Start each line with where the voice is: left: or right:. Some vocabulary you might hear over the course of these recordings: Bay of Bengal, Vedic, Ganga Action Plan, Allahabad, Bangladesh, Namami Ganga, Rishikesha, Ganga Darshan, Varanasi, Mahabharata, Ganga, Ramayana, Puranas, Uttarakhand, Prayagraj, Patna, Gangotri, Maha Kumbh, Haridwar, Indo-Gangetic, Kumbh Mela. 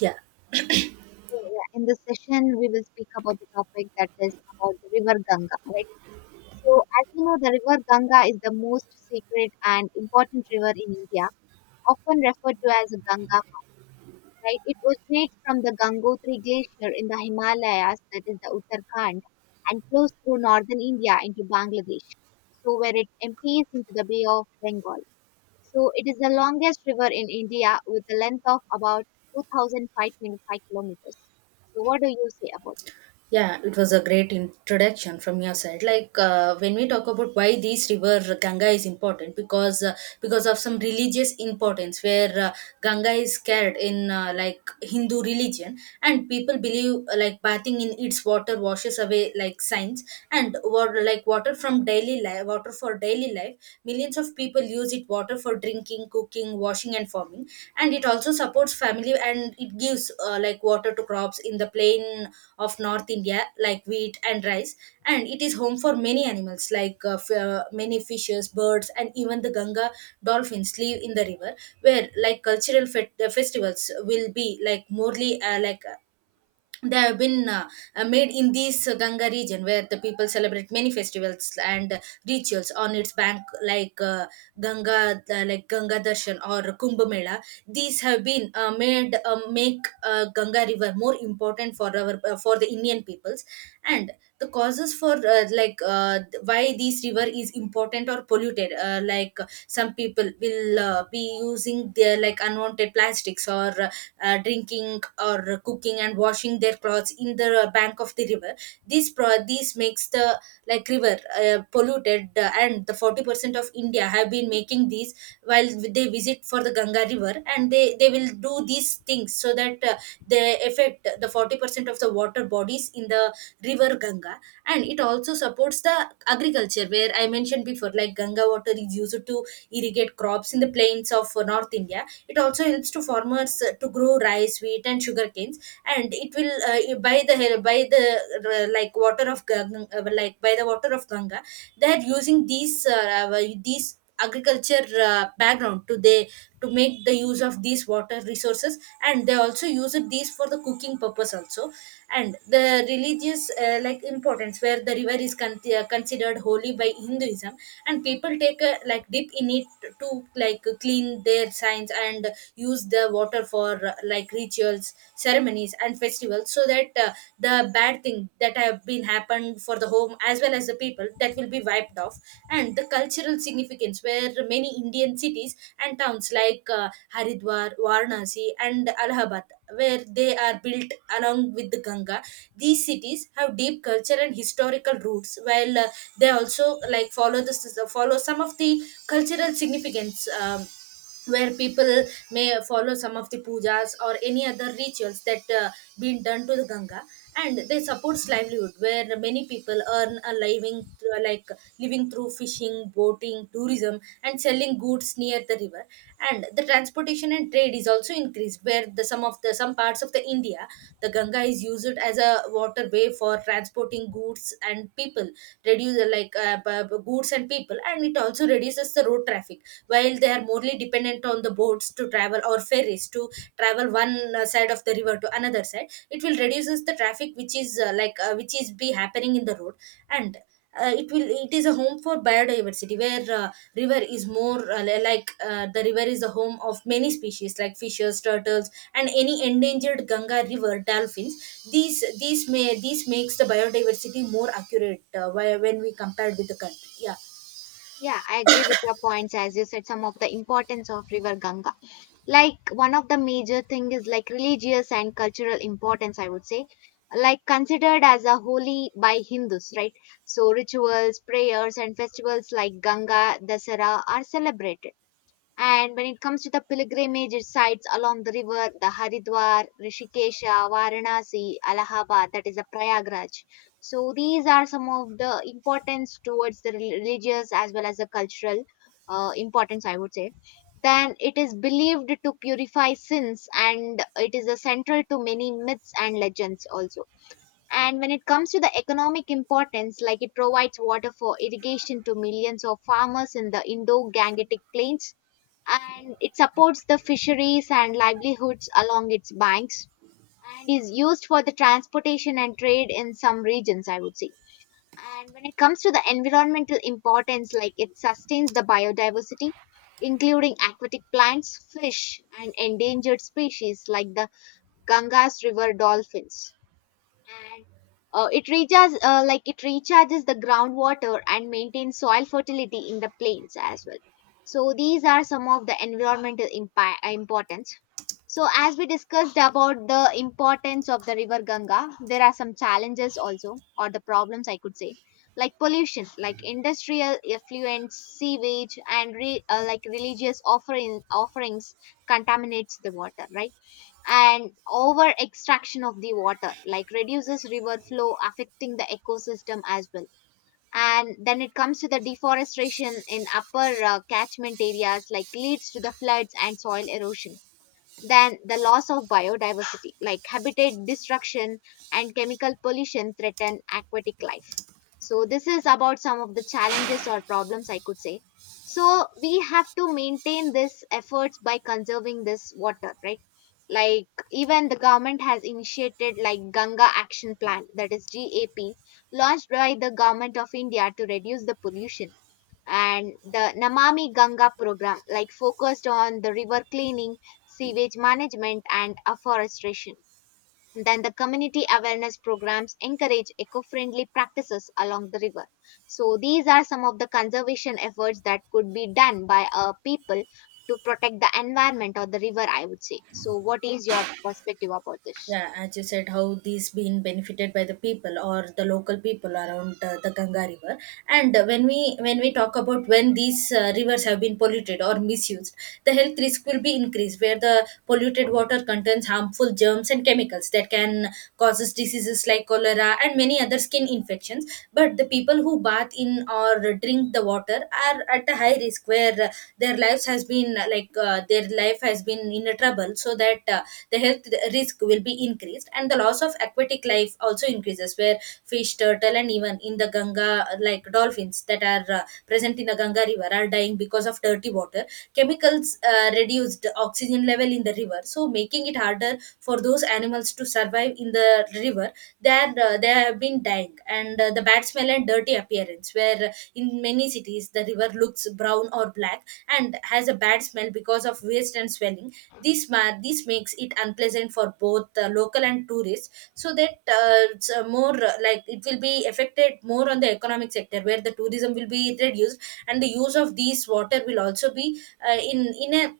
right: Yeah,
left: So yeah, in this session, we will speak about the topic that is about the river Ganga, right? So as you know, the river Ganga is the most sacred and important river in India, often referred to as a Ganga, right? It originates from the Gangotri glacier in the Himalayas, that is the Uttarakhand, and flows through northern India into Bangladesh. So where it empties into the Bay of Bengal. So it is the longest river in India with a length of about 2,525 kilometers. So what do you say about this?
right: yeah, it was a great introduction from your side. Like when we talk about why this river Ganga is important, because of some religious importance, where Ganga is carried in like Hindu religion, and people believe like bathing in its water washes away like sins, and water like water from daily life, water for daily life. Millions of people use it water for drinking, cooking, washing, and farming. And it also supports family, and it gives like water to crops in the plain of north india, like wheat and rice. And it is home for many animals, like many fishes, birds, and even the ganga dolphins live in the river, where like cultural festivals will be like morely, like they have been made in this Ganga region, where the people celebrate many festivals and rituals on its bank, like Ganga Darshan or Kumbh Mela. These have been made make Ganga river more important for our for the Indian peoples. And the causes for like why this river is important or polluted, like some people will be using their like unwanted plastics, or drinking, or cooking and washing their clothes in the bank of the river. This makes the like river polluted, and the 40% of india have been making these while they visit for the ganga river, and they will do these things, so that they affect the 40% of the water bodies in the river ganga. And it also supports the agriculture, where I mentioned before, like ganga water is used to irrigate crops in the plains of north india. It also helps to farmers to grow rice, wheat, and sugar canes. And it will by the like by the water of ganga, they are using these agriculture background, to make the use of these water resources. And they also use it these for the cooking purpose also. And the religious like importance, where the river is considered holy by hinduism, and people take a like dip in it to like clean their signs and use the water for like rituals, ceremonies, and festivals, so that the bad thing that have been happened for the home, as well as the people, that will be wiped off. And the cultural significance, where many indian cities and towns, like haridwar, varanasi, and allahabad, where they are built along with the ganga. These cities have deep culture and historical roots, while they also like follow some of the cultural significance, where people may follow some of the pujas or any other rituals that been done to the ganga. And they supports livelihood, where many people earn a living through fishing, boating, tourism, and selling goods near the river. And the transportation and trade is also increased, where the some parts of the india, the ganga is used as a waterway for transporting goods and people. Reduce goods and people, and it also reduces the road traffic, while they are morely dependent on the boats to travel, or ferries to travel one side of the river to another side. It will reduces the traffic, which is which is be happening in the road. And it is a home for biodiversity, where river is more like the river is the home of many species, like fishes, turtles, and any endangered ganga river dolphins. These makes the biodiversity more accurate, when we compared with the country. Yeah.
left: Yeah, I agree with your points as you said some of the importance of River Ganga. Like one of the major thing is like religious and cultural importance, I would say. Like considered as a holy by Hindus, right? So rituals, prayers and festivals like Ganga, Dasara are celebrated. And when it comes to the pilgrimage sites along the river, the Haridwar, Rishikesha, Varanasi, Allahabad, that is the Prayagraj. So these are some of the importance towards the religious as well as the cultural importance, I would say. Then it is believed to purify sins and it is a central to many myths and legends also. And when it comes to the economic importance, like it provides water for irrigation to millions of farmers in the Indo-Gangetic plains, and it supports the fisheries and livelihoods along its banks, and is used for the transportation and trade in some regions, I would say. And when it comes to the environmental importance, like it sustains the biodiversity, including aquatic plants, fish and endangered species like the Ganges river dolphins. And it recharges the groundwater and maintains soil fertility in the plains as well. So these are some of the environmental importance. So as we discussed about the importance of the river Ganga, there are some challenges also or the problems, I could say. Like pollution, like industrial effluents, sewage and religious offerings contaminates the water, right? And over extraction of the water like reduces river flow, affecting the ecosystem as well. And then it comes to the deforestation in upper catchment areas, like leads to the floods and soil erosion. Then the loss of biodiversity, like habitat destruction and chemical pollution, threaten aquatic life. So, this is about some of the challenges or problems, I could say. So, we have to maintain this efforts by conserving this water, right? Like, even the government has initiated like Ganga Action Plan, that is GAP, launched by the government of India to reduce the pollution, and the Namami Ganga program, like focused on the river cleaning, sewage management, and afforestation. Then the community awareness programs encourage eco-friendly practices along the river. So these are some of the conservation efforts that could be done by people to protect the environment or the river, I would say. So what is your perspective about this?
right: Yeah, as you said, how these been benefited by the people, or the local people around the Ganga River. And when we talk about when these rivers have been polluted or misused, the health risk will be increased, where the polluted water contains harmful germs and chemicals that can causes diseases like cholera and many other skin infections. But the people who bath in or drink the water are at a high risk families, where their life has been in a trouble, so that the health risk will be increased. And the loss of aquatic life also increases, where fish, turtle, and even in the ganga like dolphins that are present in the ganga river are dying because of dirty water. Chemicals reduced oxygen level in the river, so making it harder for those animals to survive in the river. They where they have been dying. And the bad smell and dirty appearance, where in many cities the river looks brown or black, and has a bad smell because of waste and swelling. This makes it unpleasant for both local and tourists, so that it's more, like, it will be affected more on the economic sector, where the tourism will be reduced, and the use of these water will also be uh, in in a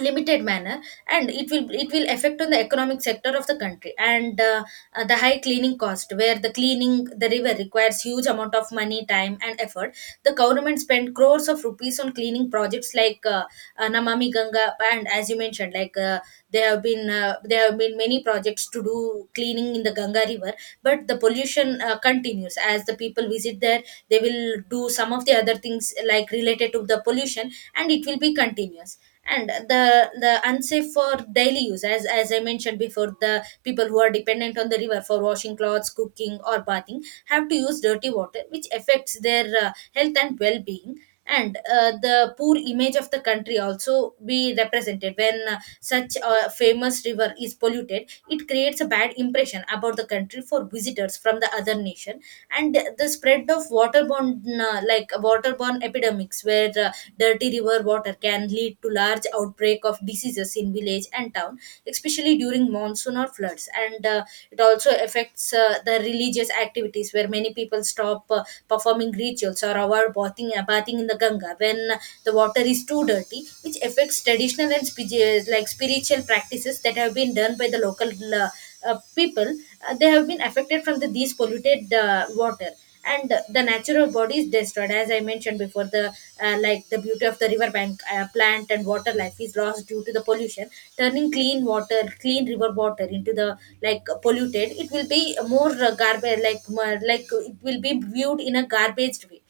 right: limited manner. And it will affect on the economic sector of the country. And the high cleaning cost, where the cleaning the river requires huge amount of money, time, and effort. The government spent crores of rupees on cleaning projects, like namami ganga. And as you mentioned, like there have been many projects to do cleaning in the ganga river, but the pollution continues as the people visit there. They will do some of the other things like related to the pollution, and it will be continuous. And the unsafe for daily use, as I mentioned before, the people who are dependent on the river for washing clothes, cooking, or bathing, have to use dirty water, which affects their health and well-being. And the poor image of the country also be represented. When such a famous river is polluted, it creates a bad impression about the country for visitors from the other nation. And the spread of waterborne, waterborne epidemics, where dirty river water can lead to large outbreak of diseases in village and town, especially during monsoon or floods. And it also affects the religious activities, where many people stop performing rituals or avoid bathing in the ganga when the water is too dirty, which affects traditional and spiritual practices that have been done by the local uh, people. They have been affected from these polluted water. And the natural body is destroyed, as I mentioned before. The like the beauty of the riverbank, plant, and water life is lost due to the pollution, turning clean river water into the like polluted. It will be more garbage, like like, it will be viewed in a garbage way.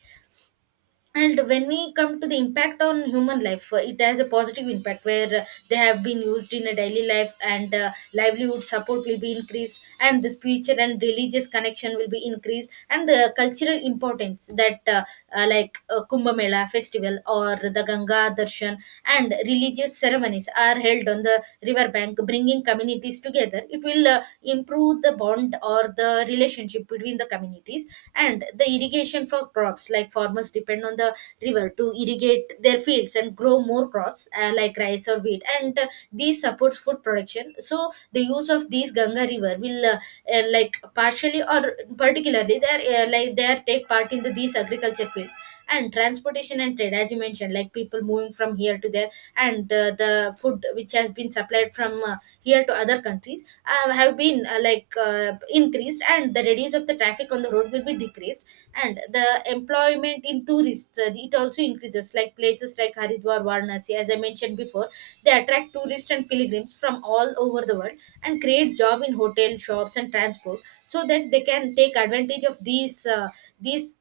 right: And when we come to the impact on human life, it has a positive impact, where they have been used in a daily life, and livelihood support will be increased, and the spiritual and religious connection will be increased, and the cultural importance, that like kumbh mela festival or the ganga darshan and religious ceremonies are held on the river bank, bringing communities together. It will improve the bond or the relationship between the communities. And the irrigation for crops, like farmers depend on the river to irrigate their fields and grow more crops, like rice or wheat. And these supports food production, so the use of these ganga river will, like partially or particularly, they are, take part in these agriculture fields. And transportation and trade, as you mentioned, like people moving from here to there. And the food which has been supplied from here to other countries have been increased, and the radius of the traffic on the road will be decreased. And the employment in tourists, it also increases, like places like haridwar, varanasi, as I mentioned before, they attract tourists and pilgrims from all over the world, and create job in hotel, shops, and transport, so that they can take advantage of these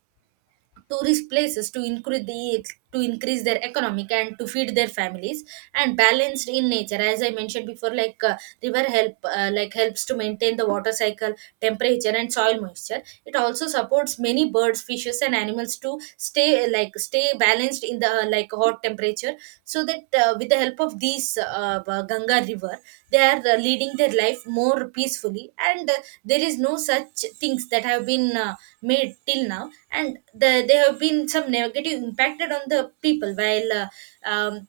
right: tourist places to increase their economic, and to feed their families. And balanced in nature, as I mentioned before, like river helps to maintain the water cycle, temperature, and soil moisture. It also supports many birds, fishes, and animals to stay balanced in the like hot temperature, so that with the help of these ganga river, they are leading their life more peacefully. And there is no such things that have been made till now. And they have been some negative impacted on the people, while um,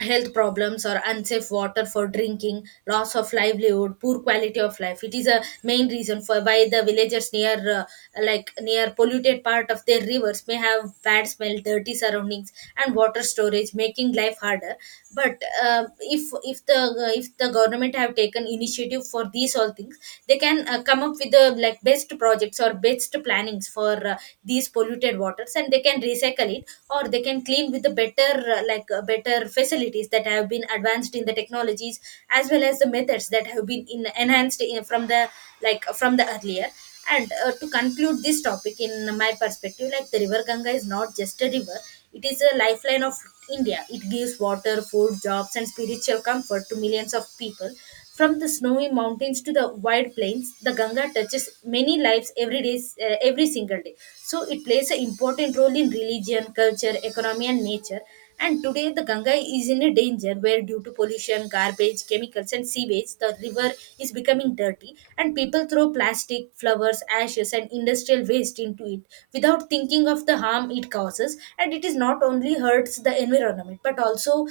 right: health problems, or unsafe water for drinking, loss of livelihood, poor quality of life. It is a main reason for why the villagers near near polluted part of their rivers may have bad smell, dirty surroundings, and water storage, making life harder. But if the government have taken initiative for these all things, they can come up with the like best projects or best plannings for these polluted waters, and they can recycle it, or they can clean with the better facilities that have been advanced in the technologies, as well as the methods that have been enhanced, from the earlier. And to conclude this topic in my perspective, like the river ganga is not just a river, it is a lifeline of india. It gives water, food, jobs, and spiritual comfort to millions of people. From the snowy mountains to the wide plains, the ganga touches many lives every day, every single day. So it plays an important role in religion, culture, economy, and nature. And today, the Ganga is in a danger, where due to pollution, garbage, chemicals, and sewage, the river is becoming dirty, and people throw plastic, flowers, ashes, and industrial waste into it without thinking of the harm it causes. And it is not only hurts the environment, but also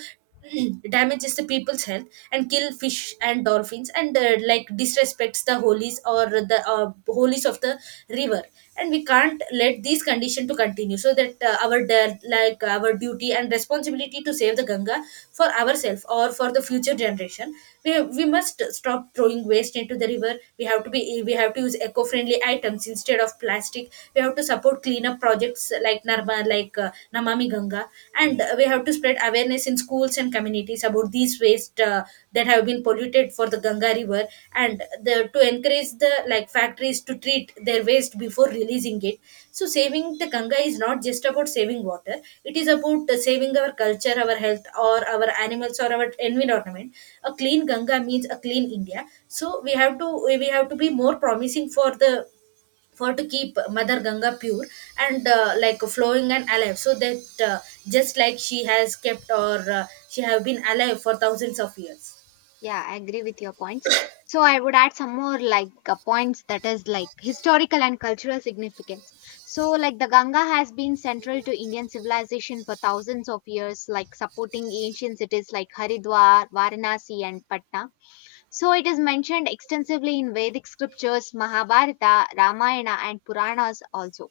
right: damages the people's health, and kill fish and dolphins, and like disrespects the holies, or the holies of the river. And we can't let these conditions to continue, so that our de- like our duty and responsibility to save the ganga for ourselves, or for the future generation. We must stop throwing waste into the river. We have to use eco-friendly items instead of plastic. We have to support cleanup projects like namami ganga, and we have to spread awareness in schools and communities about these waste that have been polluted for the ganga river, and the to encourage the like factories to treat their waste before releasing it. So saving the ganga is not just about saving water, it is about saving our culture, our health, or our animals, or our environment. A clean ganga means a clean india. So we have to be more promising for to keep mother ganga pure, and like flowing and alive, so that just like she has kept or uh, she have been alive for thousands of years.
left: Yeah, I agree with your points. So I would add some more like points, that is like historical and cultural significance. So like the Ganga has been central to Indian civilization for thousands of years, like supporting ancient cities like Haridwar, Varanasi, and Patna. So it is mentioned extensively in Vedic scriptures, Mahabharata, Ramayana, and Puranas also.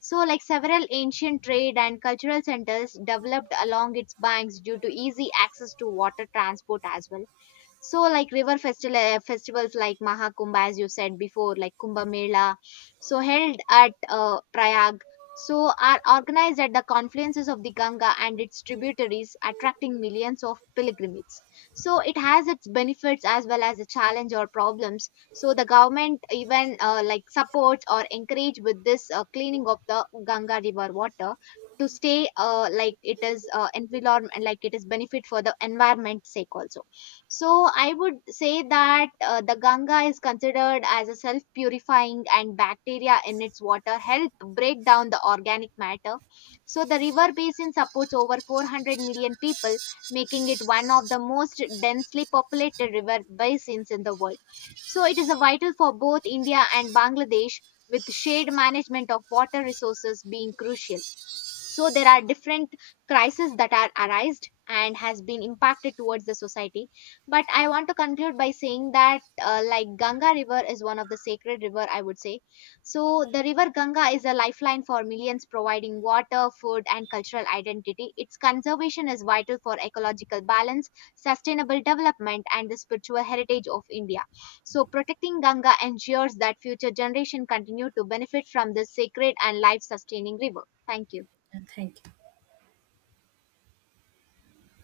left: So like several ancient trade and cultural centers developed along its banks due to easy access to water transport as well. So, like river festivals like Maha Kumbh, as you said before, like Kumbh Mela, so held at Prayag, so are organized at the confluences of the Ganga and its tributaries, attracting millions of pilgrims. So, it has its benefits as well as the challenge or problems. So, the government even like supports or encourage with this cleaning of the Ganga river water to stay like it is environment, like it is benefit for the environment sake also. So I would say that the Ganga is considered as a self purifying, and bacteria in its water help break down the organic matter. So the river basin supports over 400 million people, making it one of the most densely populated river basins in the world. So it is a vital for both India and Bangladesh, with shared management of water resources being crucial. So there are different crises that are arised and has been impacted towards the society, but I want to conclude by saying that like Ganga river is one of the sacred river, I would say. So the river Ganga is a lifeline for millions, providing water, food and cultural identity. Its conservation is vital for ecological balance, sustainable development and the spiritual heritage of India. So protecting Ganga ensures that future generation continue to benefit from this sacred and life sustaining river. Thank you.
right: And thank you.